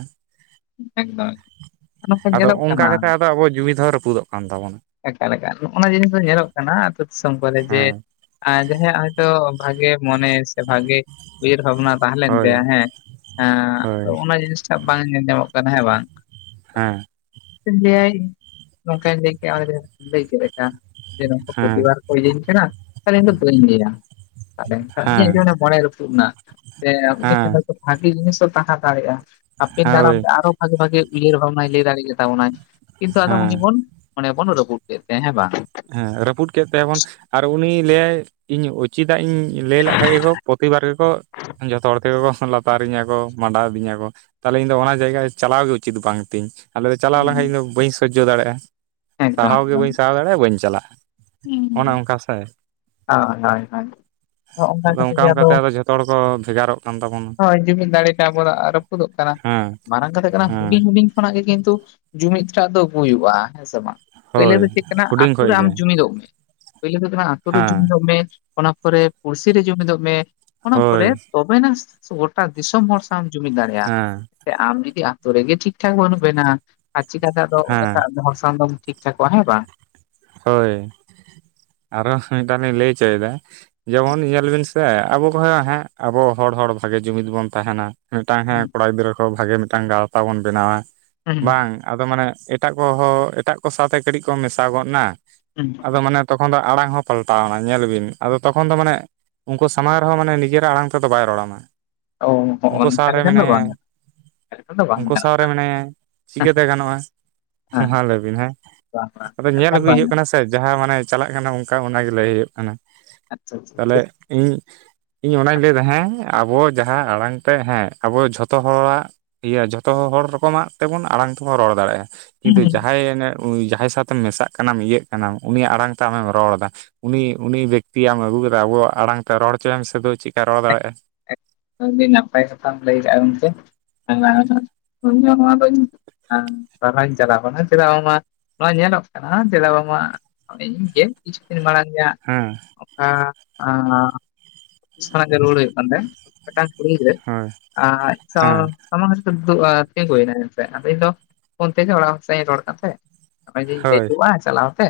ᱮᱠᱫᱚᱢ ᱱᱚᱝᱠᱟ ᱟᱫᱚ ᱧᱮᱞᱚᱜ ᱚᱱᱠᱟ ᱠᱟᱱᱟ ᱠᱟᱛᱮ ᱟᱫᱚ ᱟᱵᱚᱣᱟᱜ ᱦᱡᱩᱢᱤᱫ ᱦᱚᱸ ᱨᱟᱹᱯᱩᱫᱚᱜ ᱠᱟᱱ ᱛᱟᱵᱚᱱᱟ᱾ ᱮᱠᱟᱞ, ᱮᱠᱟᱞ ᱱᱚᱜᱱᱟ ᱡᱤᱱᱤᱥ ᱫᱚ ᱧᱮᱞᱚᱜ ᱠᱟᱱᱟ ᱟᱹᱛᱩ ᱫᱤᱥᱚᱢ ᱠᱚᱨᱮ ᱡᱮ ᱦᱮᱸ ᱡᱟᱦᱟᱸᱭᱟᱜ ᱦᱚᱭᱛᱚ ᱵᱷᱟᱜᱤ ᱢᱚᱱᱮ ᱥᱮ ᱵᱷᱟᱜᱤ ᱩᱭᱦᱟᱹᱨ ᱵᱷᱟᱵᱽᱱᱟ ᱛᱟᱦᱮᱸ ᱞᱮᱱ ᱦᱳᱭ ᱛᱟᱭᱟ ᱦᱮᱸ ᱮ ᱦᱳᱭ ᱟᱫᱚ ᱚᱱᱟ ᱡᱤᱱᱤᱥᱴᱟᱜ ᱵᱟᱝ ᱧᱮᱞ ᱧᱟᱢᱚᱜ ᱠᱟᱱᱟ ᱦᱮᱸ ᱵᱟᱝ? ᱦᱮᱸ᱾ ᱞᱟᱹᱭᱟᱭ ᱱᱚᱝᱠᱟ ᱞᱟᱹᱭ ᱠᱮᱫ ᱞᱟᱹᱭ *unintelligible* ᱦᱮᱸ ᱯᱚᱛᱤᱵᱟᱨ *unintelligible* ᱠᱟᱱᱟ ᱛᱟᱦᱚᱞᱮ ᱤᱧ ᱫᱚ ᱵᱟᱹᱧ ᱞᱟᱹᱭᱟ ᱛᱟᱦᱚᱞᱮᱠᱷ ᱤᱧᱟᱹᱜ ᱦᱮᱸ ᱡᱚᱱ ᱢᱚᱱᱮ ᱨᱟᱹᱯᱩᱫ ᱮᱱᱟ᱾ ᱥᱮ ᱩᱱᱤ ᱴᱷᱮᱱ ᱦᱮᱸ ᱵᱷᱟᱜᱤ ᱡᱤᱱᱤᱥ ᱦᱚᱸ ᱛᱟᱦᱮᱸ ᱫᱟᱲᱮᱭᱟᱜᱼᱟ ᱦᱟᱯᱤᱱ ᱫᱟᱨᱟᱢ ᱦᱳᱭ ᱛᱮ ᱟᱨᱚ ᱵᱷᱟᱜᱤ ᱵᱷᱟᱜᱤ ᱩᱭᱦᱟᱹᱨ ᱵᱷᱟᱵᱱᱟᱭ ᱞᱟᱹᱭ ᱫᱟᱲᱮ ᱠᱮᱛᱟ ᱵᱚᱱᱟᱭ ᱠᱤᱱᱛᱩ ᱟᱫᱚ ᱩᱱᱤ ᱦᱮᱸ ᱵᱚᱱ ᱢᱚᱱᱮ ᱵᱚᱱ ᱨᱟᱯᱩᱫ ᱠᱮᱫ ᱛᱟᱭᱟ ᱦᱮᱸ ᱵᱟᱝ? ᱦᱮᱸ ᱨᱟᱹᱯᱩᱫ ᱠᱮᱫ ᱛᱟᱭᱟᱵᱚᱱ ᱟᱨ ᱩᱱᱤ ᱞᱟᱹᱭᱟᱭ ᱤᱧ ᱪᱮᱫᱟᱜ ᱤᱧ ᱞᱟᱹᱭ ᱞᱮ ᱠᱷᱟᱱᱡ ᱜᱮᱠᱚ ᱯᱨᱚᱛᱤᱵᱟᱨ ᱜᱮᱠᱚ ᱡᱚᱛᱚ ᱦᱚᱲ ᱛᱮᱜᱮ ᱠᱚ ᱞᱟ ᱵᱮᱯᱟᱨᱤᱧᱟᱹ ᱠᱚ ᱢᱟᱸᱰᱟᱣ ᱤᱫᱤᱧ ᱟᱠᱚ ᱛᱟᱦᱚᱞᱮ ᱤᱧᱫᱚ ᱚᱱᱟ ᱡᱟᱭᱜᱟ ᱪᱟᱞᱟᱣ ᱜᱮ ᱩᱪᱤᱛ ᱵᱟᱝ ᱛᱤᱧ᱾ ᱟᱞᱮ ᱪᱟᱞᱟᱣ ᱞᱮᱱᱠᱷᱟᱡ ᱤᱧᱫᱚ ᱵᱟᱹᱧ ᱥᱚᱡᱡᱚ ᱫᱟᱲᱮᱭᱟᱜᱼᱟ ᱮᱠᱫᱚᱢ ᱥᱟᱦᱟᱣ ᱜᱮ ᱮᱠᱫᱚᱢ ᱵᱟᱹᱧ ᱥᱟᱦᱟᱣ ᱫᱟᱲᱮᱭᱟᱜᱼᱟ ᱵᱟᱹᱧ ᱪᱟᱞᱟᱜᱼᱟ᱾ ᱚᱱᱮ ᱦᱩᱸ, ᱚᱱᱠᱟ ᱥᱮ ᱦᱳᱭ, ᱦᱳᱭ᱾ ᱚᱱᱠᱟ ᱠᱟᱛᱮ ᱜᱮ ᱟᱫᱚ ᱚᱱᱠᱟᱛᱮ ᱡᱷᱚᱛᱚ ᱦᱚᱲ ᱠᱚ ᱵᱷᱮᱜᱟᱨᱚᱜ ᱠᱟᱱ ᱛᱟᱵᱚᱱᱟ ᱦᱳᱭ ᱡᱩᱢᱤᱫ ᱫᱟᱲᱮ ᱴᱟᱜ ᱟᱵᱚ ᱟᱨᱚ ᱨᱟᱯᱩᱫᱚᱜ ᱠᱟᱱᱟ ᱦᱮᱸ ᱢᱟᱨᱟᱝ ᱠᱟᱛᱷᱟ ᱠᱟᱱᱟ ᱦᱮᱸ ᱦᱩᱰᱤᱧ ᱦᱩᱰᱤᱧ ᱠᱷᱚᱱᱟᱜ ᱜᱮ ᱠᱤᱱᱛᱩ ᱡᱩᱢᱤᱫ ᱴᱟᱜ ᱫᱚ ᱦᱩᱭᱩᱜᱼᱟ ᱦᱮᱸ ᱥᱮ ᱵᱟᱝ ᱯᱳᱭᱞᱳ ᱦᱳᱭ ᱫᱚ ᱪᱮᱫ ᱠᱟᱱᱟ ᱦᱩᱰᱤᱧ ᱟᱛᱩ ᱠᱷᱚᱡ ᱨᱮ ᱟᱢ ᱜᱮ ᱡᱩᱢᱤᱫᱚᱜ ᱢᱮ ᱯᱳᱭᱞᱳ ᱫᱚ ᱦᱩᱭᱩᱜ ᱠᱟᱱᱟ ᱟᱛᱳ ᱨᱮ ᱦᱮᱸ ᱡᱩᱢᱤᱫᱚᱜ ᱢᱮ ᱚᱱᱟ ᱯᱚᱨᱮ ᱯᱩᱲᱥᱤ ᱨᱮ ᱡᱩᱢᱤᱫᱚᱜ ᱢᱮ᱾ ᱚᱱᱟ ᱦᱳᱭ ᱯᱚᱨᱮ ᱛᱚᱵᱮᱱᱟ ᱜᱳᱴᱟ ᱫᱤᱥᱚᱢ ᱦᱚᱲ ᱥᱟᱶ ᱡᱩᱢᱤᱫ ᱦᱮᱸ ᱫᱟᱲᱮᱭᱟᱜᱼᱟ᱾ ᱟᱢ ᱡᱩᱫᱤ ᱟᱛᱳ ᱨᱮᱜᱮ ᱴᱷᱤᱠ ᱴᱷᱟᱠ ᱵᱟᱹᱱᱩᱜ ᱵᱮᱱᱟ ᱟᱨ ᱪᱤᱠᱟᱛᱮ ᱟᱫᱚ ᱦᱮᱸ ᱮᱴᱟᱜ ᱦᱚᱲ ᱥᱟᱣ ᱫᱚᱢ ᱴᱷᱤᱠ *unintelligible* ᱠᱚᱣᱟ ᱦᱮᱸ ᱵᱟᱝ? ᱦᱳᱭ ᱟᱨᱚ ᱢᱤᱫᱴᱟᱝ ᱞᱤᱧ ᱞᱟᱹᱭ ᱪᱚᱭᱫᱟ ᱡᱮᱢᱚᱱ ᱧᱮᱞ ᱵᱤᱱ ᱥᱮ ᱟᱵᱚ ᱠᱷᱚᱱ ᱦᱮᱸ ᱟᱵᱚ ᱦᱚᱲ ᱦᱚᱲ ᱵᱷᱟᱜᱮ ᱡᱩᱢᱤᱫ ᱵᱚᱱ ᱛᱟᱦᱮᱱᱟ᱾ ᱢᱤᱫᱴᱟᱝ ᱦᱮᱸ ᱠᱚᱲᱟ ᱜᱤᱫᱽᱨᱟᱹ ᱠᱚ ᱵᱷᱟᱜᱮ ᱢᱤᱫᱴᱟᱝ ᱜᱟᱶᱛᱟ ᱵᱚᱱ ᱵᱮᱱᱟᱣᱟ ᱦᱩᱸ ᱾ᱵᱟᱝ ᱟᱫᱚ ᱢᱟᱱᱮ ᱮᱴᱟᱜ ᱠᱚᱦᱚᱸ ᱮᱴᱟᱜ ᱠᱚ ᱥᱟᱶᱛᱮ ᱠᱟᱴᱤᱡ ᱠᱚ ᱢᱮᱥᱟ ᱜᱚᱫ ᱱᱟ ᱦᱩᱸ ᱟᱫᱚ ᱢᱟᱱᱮ ᱛᱚᱠᱷᱚᱱ ᱫᱚ ᱟᱲᱟᱝ ᱦᱚᱸ ᱯᱟᱞᱴᱟᱣᱱᱟ ᱧᱮᱞ ᱵᱤᱱ ᱟᱫᱚ ᱛᱚᱠᱷᱚᱱ ᱫᱚ ᱢᱟᱱᱮ ᱩᱱᱠᱩ ᱥᱟᱢᱟᱝ ᱨᱮᱦᱚᱸ ᱢᱟᱱᱮ ᱱᱤᱡᱮᱨᱟᱜ ᱟᱲᱟᱝ ᱛᱮᱫᱚ ᱵᱟᱭ ᱨᱚᱲᱟᱢᱟ ᱚ ᱦᱚᱸᱜᱼᱚ ᱩᱱᱠᱩ ᱱᱚᱝᱠᱟ ᱥᱟᱶᱨᱮ ᱞᱮᱠᱷᱟᱱ ᱫᱚ ᱢᱮᱱᱟᱭᱟ ᱵᱟᱝ ᱾ ᱜᱟᱱᱚᱜᱼᱟ ᱮᱱᱠᱷᱟᱱ ᱫᱚ ᱵᱟᱝ ᱩᱱᱠᱩ ᱜᱟᱱᱚᱜᱼᱟ ᱥᱟᱶᱨᱮ ᱢᱮᱱᱟᱭᱟ ᱪᱤᱠᱟᱹᱛᱮ ᱜᱟᱱᱚᱜ-ᱟ ᱾ ᱦᱮᱸ ᱢᱟ ᱞᱟᱹᱭ ᱵᱤᱱ ᱦᱮᱸ ᱵᱟᱝ ᱵᱟᱝ ᱟᱫᱚ ᱧᱮᱞ ᱮᱱᱠᱷᱟᱱ ᱟᱹᱜᱩᱭ ᱵᱟᱝ ᱦᱩᱭᱩᱜ ᱜᱟᱱᱚᱜᱼᱟ ᱠᱟᱱᱟ ᱾ ᱥᱮ ᱡᱟᱦᱟᱸ ᱢᱟᱱᱮ ᱪᱟᱞᱟᱜ ᱠᱟᱱᱟ ᱚᱱᱠᱟ ᱚᱱᱟ ᱜᱮ ᱞᱟᱹᱭ ᱦᱩᱭᱩᱜ ᱠᱟᱱᱟ ᱟᱪᱪᱷᱟ ᱟᱪᱪᱷᱟ ᱛᱟᱦᱚᱞᱮ ᱴᱷᱤᱠ ᱤᱧ ᱤᱧ ᱚᱱᱟᱧ ᱞᱟᱹᱭᱮᱫᱟ ᱦᱮᱸ ᱟᱵᱚ ᱡᱟᱦᱟᱸ ᱟᱲᱟᱝ ᱛᱮ ᱦᱮᱸ ᱟᱵᱚ ᱡᱷᱚᱛᱚ ᱦᱚᱲᱟᱜ ᱤᱭᱟᱹ ᱡᱷᱚᱛᱚ ᱦᱚᱲ ᱨᱚᱠᱚᱢᱟᱜ ᱛᱮᱵᱚᱱ ᱟᱲᱟᱝ ᱛᱮᱵᱚᱱ ᱨᱚᱲ ᱫᱟᱲᱮᱭᱟᱜ-ᱟ ᱾ ᱦᱩᱸ ᱠᱤᱱᱛᱩ ᱦᱩᱸ ᱡᱟᱦᱟᱸᱭ ᱡᱟᱦᱟᱸᱭ ᱥᱟᱶᱛᱮ ᱢᱮᱥᱟᱜ ᱠᱟᱱᱟᱢ ᱤᱭᱟᱹᱜ ᱠᱟᱱᱟᱢ ᱩᱱᱤ ᱟᱲᱟᱝ ᱛᱮ ᱟᱢᱮᱢ ᱨᱚᱲ ᱮᱫᱟ ᱾ ᱩᱱᱤ ᱩᱱᱤ ᱵᱮᱠᱛᱤ ᱟᱢ ᱟᱹᱜᱩ ᱠᱟᱛᱮᱫ ᱟᱵᱚᱣᱟᱜ ᱟᱲᱟᱝ ᱛᱮ ᱨᱚᱲ ᱦᱚᱪᱚᱭᱢ ᱥᱮ ᱪᱮᱫᱠᱟᱭ ᱨᱚᱲ ᱫᱟᱲᱮᱭᱟᱜ-ᱟ ᱾ ᱟᱰᱤ ᱱᱟᱯᱟᱭ ᱠᱟᱛᱷᱟᱢ ᱞᱟᱭ ᱟᱠᱟᱫᱟ ᱜᱚᱢᱠᱮ ᱤᱧ ᱱᱚᱣᱟ ᱫᱚᱧ ᱦᱮ ᱥᱟᱨᱦᱟᱣ ᱤᱧ ᱪᱟᱞ ᱟᱢᱠᱟᱱᱟ ᱪᱮᱫᱟᱜ ᱵᱟᱝ ᱢᱟ ᱱᱚᱣᱟ ᱧᱮᱞᱚᱜ ᱠᱟᱱᱟ ᱪᱮᱫᱟᱜ ᱵᱟᱝ ᱢᱟ ᱤᱧ ᱜᱮ ᱠᱤᱪᱷᱩ ᱫᱤᱱ ᱢᱟᱨᱟᱝ ᱜᱮ ᱦᱟᱜ ᱦᱮᱸ ᱾ ᱦᱮ ᱚᱱᱟ ᱠᱷᱚᱱᱟᱜ ᱜᱮ ᱨᱩᱣᱟᱹᱲ ᱦᱩᱭᱩᱜ ᱠᱟᱱ ᱛᱟᱦᱮᱱ ᱢᱤᱫᱴᱟᱝ ᱠᱩᱲᱤ ᱜᱤᱫᱽᱨᱟᱹ ᱦᱳᱭ ᱟᱡ ᱥᱟᱶ ᱦᱮᱸ ᱥᱟᱢᱟᱝ ᱛᱤᱸᱜᱩᱭᱱᱟ ᱮᱱᱥᱮ ᱟᱫᱚ ᱤᱧ ᱫᱚ ᱯᱷᱳᱱ ᱛᱮᱜᱮ ᱚᱲᱟᱜ ᱦᱚᱲ ᱥᱟᱣ ᱤᱧ ᱨᱚᱲ ᱠᱟᱱ ᱛᱟᱦᱮᱸᱫ ᱾ ᱚᱱᱮ ᱡᱮᱧ ᱦᱳᱭ ᱞᱮᱴᱚᱜ-ᱟ ᱪᱟᱞᱟᱣ ᱛᱮ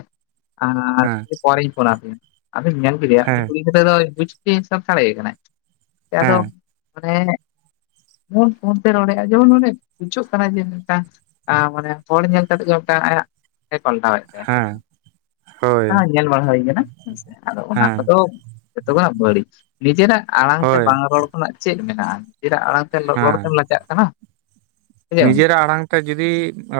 ᱟᱨ ᱦᱮᱸ ᱯᱚᱨᱮᱧ ᱯᱷᱳᱱᱟᱯᱮᱭᱟ ᱟᱫᱚᱧ ᱧᱮᱞ ᱭᱟ ᱩᱱᱤ ᱦᱮᱸ ᱠᱩᱲᱤ ᱜᱤᱫᱽᱨᱟᱹ ᱫᱚ ᱵᱩᱡᱽ ᱥᱟᱵ ᱫᱟᱲᱮ ᱠᱟᱱᱟ ᱟᱫᱚ ᱦᱮᱸ ᱢᱟᱱᱮ ᱯᱷᱚᱱ ᱯᱷᱳᱱ ᱛᱮ ᱨᱚᱲ ᱮᱜᱟ ᱡᱮᱢᱚᱱ ᱚᱱᱰᱮ ᱵᱩᱡᱟᱹᱜ ᱠᱟᱱᱟ ᱡᱮ ᱢᱤᱫᱴᱟᱝ ᱢᱟᱱᱮ ᱦᱚᱲ ᱧᱮᱞ ᱠᱟᱛᱮᱫ ᱜᱮ ᱢᱤᱫᱴᱟᱝ ᱟᱭᱟᱜ ᱮ ᱯᱟᱞᱴᱟᱣᱮᱫ ᱛᱟᱭᱟ ᱦᱮᱸ ᱦᱳᱭ ᱦᱮᱸ ᱧᱮᱞ ᱵᱟᱲᱟ ᱦᱩᱭ ᱠᱟᱱᱟ ᱾ ᱦᱮᱸᱥᱮ ᱟᱫᱚ ᱚᱱᱟ ᱦᱮᱸ ᱠᱚᱫᱚ ᱡᱚᱛᱚ ᱠᱷᱚᱱᱟᱜ ᱵᱟᱹᱲᱤᱡ ᱱᱤᱡᱮᱨᱟᱜ ᱟᱲᱟᱝ ᱛᱮ ᱦᱳᱭ ᱵᱟᱝ ᱨᱚᱲ ᱱᱟᱜ ᱪᱮᱫ ᱢᱮᱱᱟᱜ-ᱟ ᱪᱮᱫᱟᱜ ᱟᱲᱟᱝ ᱛᱮ ᱨᱚᱲ ᱦᱮᱸ ᱛᱮᱢ ᱞᱟᱡᱟᱜ ᱠᱟᱱᱟ ᱾ ᱱᱤᱡᱮᱨᱟᱜ ᱟᱲᱟᱝ ᱛᱮ ᱡᱩᱫᱤ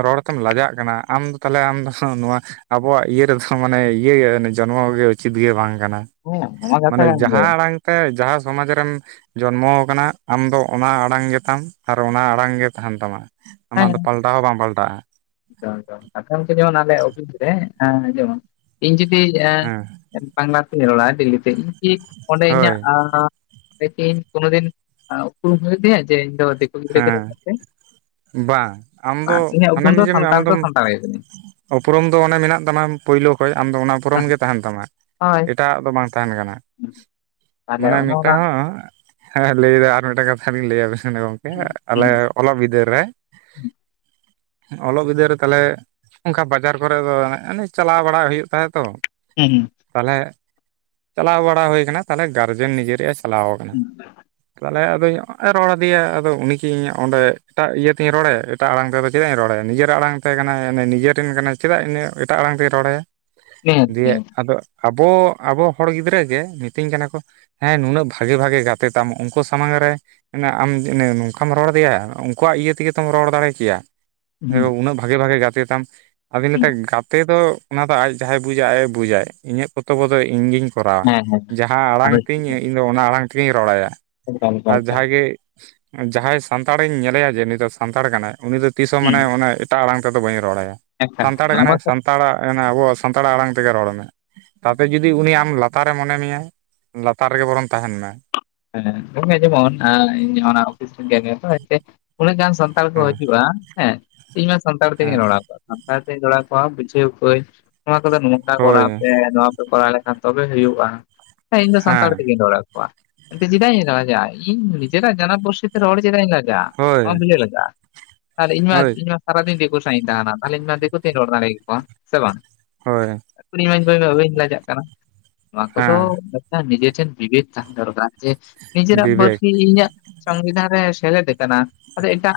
ᱨᱚᱲ ᱛᱮᱢ ᱞᱟᱡᱟᱜ ᱠᱟᱱᱟ ᱟᱢ ᱫᱚ ᱛᱟᱦᱞᱮ ᱟᱢ ᱫᱚ ᱱᱚᱣᱟ ᱟᱵᱚᱣᱟᱜ ᱤᱭᱟᱹ ᱨᱮᱫᱚ ᱢᱟᱱᱮ ᱤᱭᱟᱹ ᱡᱚᱱᱢᱚ ᱜᱮ ᱩᱪᱤᱛ ᱜᱮ ᱵᱟᱝ ᱠᱟᱱᱟ ᱦᱮᱸ ᱚᱱᱟ ᱢᱟ ᱾ ᱠᱟᱛᱷᱟ ᱢᱟᱱᱮ ᱠᱟᱱ ᱜᱮ ᱡᱟᱦᱟᱸ ᱟᱲᱟᱝ ᱛᱮ ᱡᱟᱦᱟᱸ ᱥᱚᱢᱟᱡᱽ ᱨᱮᱢ ᱡᱚᱱᱢᱚ ᱟᱠᱟᱱᱟ ᱟᱢ ᱫᱚ ᱚᱱᱟ ᱟᱲᱟᱝ ᱜᱮᱛᱟᱢ ᱟᱨ ᱚᱱᱟ ᱟᱲᱟᱝ ᱜᱮ ᱛᱟᱦᱮᱱ ᱛᱟᱢᱟ ᱟᱢᱟᱜ ᱫᱚ ᱯᱟᱞᱴᱟᱣ ᱦᱚᱸ ᱵᱟᱢ ᱯᱟᱞᱴᱟᱜ-ᱟ ᱾ ᱟᱪᱷᱟ ᱜᱚᱢᱠᱮ ᱡᱮᱢᱚᱱ ᱟᱞᱮ ᱚᱯᱷᱤᱥ ᱨᱮ ᱡᱮᱢᱚᱱ ᱤᱧ ᱡᱩᱫᱤ ᱦᱮᱸ ᱵᱟᱝᱞᱟ ᱛᱮᱧ ᱨᱚᱲᱟᱜ-ᱟ ᱰᱤᱞᱤᱛᱮ ᱤᱧ ᱠᱤ ᱚᱸᱰᱮ ᱦᱳᱭ ᱤᱧᱟᱹᱜ ᱤᱧ ᱠᱳᱱ ᱫᱤᱱᱩ ᱩᱯᱨᱩᱢ ᱦᱩᱭᱩᱜ ᱛᱤᱧᱟ ᱡᱮ ᱤᱧ ᱫᱚ ᱫᱤᱠᱩ ᱜᱤᱫᱽᱨᱟᱹ ᱠᱟᱹᱱᱟᱹᱧ ᱦᱮᱸ ᱢᱮᱱᱛᱮ ᱵᱟᱝ ᱟᱢ ᱫᱚ ᱵᱟᱝ, ᱤᱧᱟᱹᱜ ᱦᱟᱱᱟ ᱩᱯᱨᱩᱢ ᱫᱚ ᱢᱤᱡᱟᱹ ᱥᱟᱱᱛᱟᱲ ᱫᱚ ᱟᱢᱫᱚᱢ ᱥᱟᱱᱛᱟᱲ ᱜᱮ ᱠᱟᱹᱱᱟᱹᱧ ᱩᱯᱨᱩᱢ ᱫᱚ ᱚᱱᱮ ᱢᱮᱱᱟᱜ ᱛᱟᱢᱟ ᱯᱳᱭᱞᱳ ᱠᱷᱚᱡ ᱟᱢ ᱫᱚ ᱚᱱᱟ ᱩᱯᱨᱚᱢ ᱦᱮᱸ ᱜᱮ ᱛᱟᱦᱮᱱ ᱛᱟᱢᱟ, ᱦᱳᱭ ᱮᱴᱟᱜ ᱟᱜ ᱫᱚ ᱵᱟᱝ ᱛᱟᱦᱮᱱ ᱠᱟᱱᱟ᱾ ᱛᱟᱦᱚᱞᱮ ᱢᱟᱱᱮ ᱚᱱᱟ ᱢᱤᱫᱴᱟᱝ ᱨᱮᱱᱟᱜ ᱦᱚᱲ ᱦᱮᱸ ᱞᱟᱹᱭᱫᱟ ᱟᱨ ᱢᱤᱫᱴᱟᱝ ᱠᱟᱛᱷᱟ ᱞᱤᱧ ᱞᱟᱹᱭᱟᱵᱤᱱ ᱜᱚᱝᱠᱮ᱾ ᱟᱞᱮ ᱦᱩᱸ ᱚᱞᱚᱜ ᱵᱤᱫᱟᱹᱞ ᱨᱮ, ᱚᱞᱚᱜ ᱵᱤᱫᱟᱹᱞ ᱨᱮ ᱛᱟᱞᱮ ᱚᱱᱠᱟ ᱵᱟᱡᱟᱨ ᱠᱚᱨᱮ ᱫᱚ ᱚᱱᱮ ᱪᱟᱞᱟᱣ ᱵᱟᱲ ᱦᱩᱭᱩᱜ ᱛᱟᱦᱮᱸ ᱛᱚ ᱦᱩᱸ ᱦᱩᱸ᱾ ᱛᱟᱦᱚᱞᱮ ᱪᱟᱞᱟᱣ ᱵᱟᱲᱟ ᱦᱩᱭ ᱠᱟᱱᱟ, ᱛᱟᱦᱚᱞᱮ ᱜᱟᱨᱡᱮᱱ ᱱᱤᱡᱟᱹᱨᱤ ᱮ ᱪᱟᱞᱟᱣ ᱠᱟᱱᱟ᱾ ᱦᱩᱸ ᱛᱟᱦᱞᱮ ᱟᱫᱚᱧ ᱨᱚᱲᱟᱫᱮᱭ ᱩᱱᱤ ᱠᱤ ᱤᱧ ᱚᱸᱰᱮ ᱮᱴᱟᱜ ᱤᱭᱟᱹ ᱛᱤᱧ ᱨᱚᱲᱮᱟ, ᱮᱴᱟᱜ ᱟᱲᱟᱝ ᱛᱮᱫᱚ ᱪᱮᱫᱟᱜ ᱤᱧ ᱨᱚᱲᱮᱭᱟ, ᱱᱤᱡᱮᱨᱟᱜ ᱟᱲᱟᱝ ᱛᱮ ᱠᱟᱱᱟᱭ ᱱᱤᱡᱟᱹ ᱴᱷᱮᱱ ᱠᱟᱱᱟᱭ ᱪᱮᱫᱟᱜ ᱤᱱᱟᱹ ᱮᱴᱟᱜ ᱟᱲᱟᱝ ᱛᱮᱭ ᱨᱚᱲᱟᱭᱟ, ᱱᱤᱦᱟᱹᱛ ᱫᱤᱭᱮ ᱱᱤᱦᱟᱹᱛ ᱟᱫᱚ ᱟᱵᱚ ᱟᱵᱚ ᱦᱚᱲ ᱜᱤᱫᱽᱨᱟᱹ ᱜᱮ ᱢᱤᱛᱟᱹᱧ ᱠᱟᱱᱟ ᱠᱚ ᱦᱮᱸ ᱱᱩᱱᱟᱹᱜ ᱵᱷᱟᱜᱮ ᱵᱷᱟᱜᱮ ᱜᱟᱛᱮ ᱛᱟᱢ ᱩᱱᱠᱩ ᱥᱟᱢᱟᱝ ᱨᱮ ᱢᱟᱱᱮ ᱟᱢ ᱱᱚᱝᱠᱟᱢ ᱨᱚᱲ ᱟᱫᱮᱭᱟ, ᱩᱱᱠᱩᱣᱟᱜ ᱤᱭᱟᱹ ᱛᱮᱜᱮ ᱛᱚᱢ ᱨᱚᱲ ᱫᱟᱲᱮ ᱠᱮᱭᱟ᱾ ᱦᱩᱸ ᱩᱱᱟᱹᱜ ᱵᱷᱟᱜᱮ, ᱵᱷᱟᱜᱮ ᱜᱟᱛᱮ ᱛᱟᱢ, ᱟᱫᱚ ᱞᱟᱹᱭ ᱫᱟ ᱜᱟᱛᱮ ᱫᱚ ᱚᱱᱟ ᱫᱚ ᱟᱡ ᱡᱟᱦᱟᱸᱭ ᱵᱩᱡᱟ ᱟᱡ ᱮ ᱵᱩᱡᱟᱭ, ᱤᱧᱟᱹᱜ ᱠᱚᱛᱚᱵᱚ ᱫᱚ ᱤᱧᱜᱤᱧ ᱠᱚᱨᱟᱣᱟ, ᱦᱮᱸ ᱦᱮᱸ ᱡᱟᱦᱟᱸ ᱟᱲᱟᱝ ᱟᱫᱚ ᱛᱤᱧ ᱤᱧ ᱫᱚ ᱚᱱᱟ ᱟᱲᱟᱝ ᱛᱮᱜᱮᱧ ᱨᱚᱲ ᱟᱭᱟ, ᱮᱠᱟᱞ ᱮᱠᱟᱞ ᱟᱨ ᱮᱠᱟᱞ ᱡᱟᱦᱟᱸᱭ ᱜᱮ ᱡᱟᱦᱟᱸᱭ ᱥᱟᱱᱛᱟᱲᱤᱧ ᱧᱮᱞᱮᱭᱟ ᱡᱮ ᱩᱱᱤ ᱫᱚ ᱥᱟᱱᱛᱟᱲ ᱠᱟᱱᱟᱭ, ᱩᱱᱤ ᱫᱚ ᱛᱤᱥ ᱦᱚᱸ ᱦᱩᱸ ᱢᱟᱱᱮ ᱚᱱᱮ ᱮᱴᱟᱜ ᱟᱲᱟᱝ ᱛᱮᱫᱚ ᱵᱟᱹᱧ ᱨᱚᱲᱟᱭᱟ, ᱮᱠᱟᱞ ᱥᱟᱱᱛᱟᱲ ᱱᱚᱣᱟ ᱠᱟᱱᱟᱭ ᱢᱟᱛᱚ ᱥᱟᱱᱛᱟᱲᱟᱜ ᱟᱵᱚᱣᱟᱜ ᱥᱟᱱᱛᱟᱲ ᱟᱲᱟᱝ ᱛᱮᱜᱮ ᱨᱚᱲ ᱢᱮ ᱾ ᱛᱟᱛᱮ ᱡᱩᱫᱤ ᱩᱱᱤ ᱟᱢ ᱞᱟᱛᱟᱨᱮ ᱢᱚᱱᱮ ᱢᱮᱭᱟ, ᱞᱟᱛᱟᱨ ᱨᱮᱜᱮ ᱵᱚᱨᱚᱢ ᱛᱟᱦᱮᱸᱱ ᱢᱮ ᱾ ᱦᱮᱸ, ᱦᱮᱸ ᱚᱱᱮ ᱡᱮᱢᱚᱱ ᱤᱧ ᱚᱱᱟ ᱚᱯᱷᱤᱥ ᱨᱤᱧ *inaudible* ᱩᱱᱟᱹᱜ ᱜᱟᱱ ᱥᱟᱱ ᱛᱟᱲ ᱠᱚ ᱦᱮᱸ ᱦᱤᱡᱩᱜᱼᱟ, ᱦᱮᱸ ᱤᱧ ᱢᱟ ᱥᱟᱱᱛᱟᱲ ᱛᱮᱜᱤᱧ ᱦᱮᱸ ᱨᱚᱲ ᱟᱠᱚᱣᱟ ᱾ ᱥᱟᱱᱛᱟᱲ ᱛᱮᱧ ᱨᱚᱲ ᱠᱚᱣᱟ, ᱵᱩᱡᱷᱟᱹᱣ ᱠᱚᱣᱟᱧ, ᱱᱚᱣᱟ ᱠᱚᱫᱚ ᱱᱚᱝᱠᱟ ᱦᱳᱭ ᱠᱚᱨᱟᱣ ᱯᱮ ᱱᱚᱣᱟ ᱠᱚᱨᱟᱣ ᱞᱮᱠᱷᱟᱱ ᱛᱚᱵᱮ ᱦᱩᱭᱩᱜᱼᱟ, ᱦᱮᱸ ᱤᱧ ᱫᱚ ᱥᱟᱱᱛᱟᱲ ᱛᱮᱜᱤᱧ ᱨᱚᱲ ᱟᱠᱚᱣᱟ᱾ ᱪᱮᱫᱟᱜ ᱤᱧ ᱞᱟᱡᱟᱜᱼᱟ, ᱤᱧ ᱱᱤᱡᱮ ᱨᱟᱜ ᱡᱟᱱᱟᱢ ᱯᱟᱹᱨᱥᱤ ᱛᱮ ᱨᱚᱲ ᱪᱮᱫᱟᱜ ᱤᱧ ᱞᱟᱡᱟᱜᱼᱟ ᱾ ᱦᱳᱭ ᱱᱚᱣᱟ ᱫᱚ ᱪᱮᱫ ᱞᱮᱠᱟ ᱟᱨ ᱤᱧ ᱢᱟ, ᱦᱳᱭ ᱤᱧ ᱢᱟ ᱥᱟᱨᱟ ᱫᱤᱱ ᱫᱤᱠᱩ ᱥᱟᱣ ᱤᱧ ᱛᱟᱦᱮᱸᱱᱟ, ᱛᱟᱦᱚᱞᱮ ᱤᱧ ᱢᱟ ᱫᱤᱠᱩ ᱛᱮ ᱨᱚᱲ ᱫᱟᱲᱮ ᱠᱚᱣᱟ ᱥᱮ ᱵᱟᱝ? ᱦᱳᱭ ᱾ *inaudible* ᱵᱟᱵᱮᱱ ᱞᱟᱡᱟᱜ ᱠᱟᱱᱟ, ᱱᱚᱣᱟ ᱠᱚᱫᱚ ᱦᱮᱸ ᱢᱤᱫᱴᱟᱜ ᱱᱤᱡᱮ ᱴᱷᱮᱱ ᱡᱤᱵᱮᱫ ᱛᱟᱦᱮᱸ ᱫᱚᱨᱠᱟᱨ᱾ ᱡᱮ ᱱᱤᱡᱮᱨᱟᱜ ᱵᱤᱵᱮᱠ ᱯᱟᱹᱨᱥᱤ ᱤᱧᱟᱹᱜ ᱥᱚᱝᱵᱤᱫᱷᱟᱱ ᱨᱮ ᱥᱮᱞᱮᱫ ᱟᱠᱟᱱᱟ, ᱟᱫᱚ ᱮᱴᱟᱜ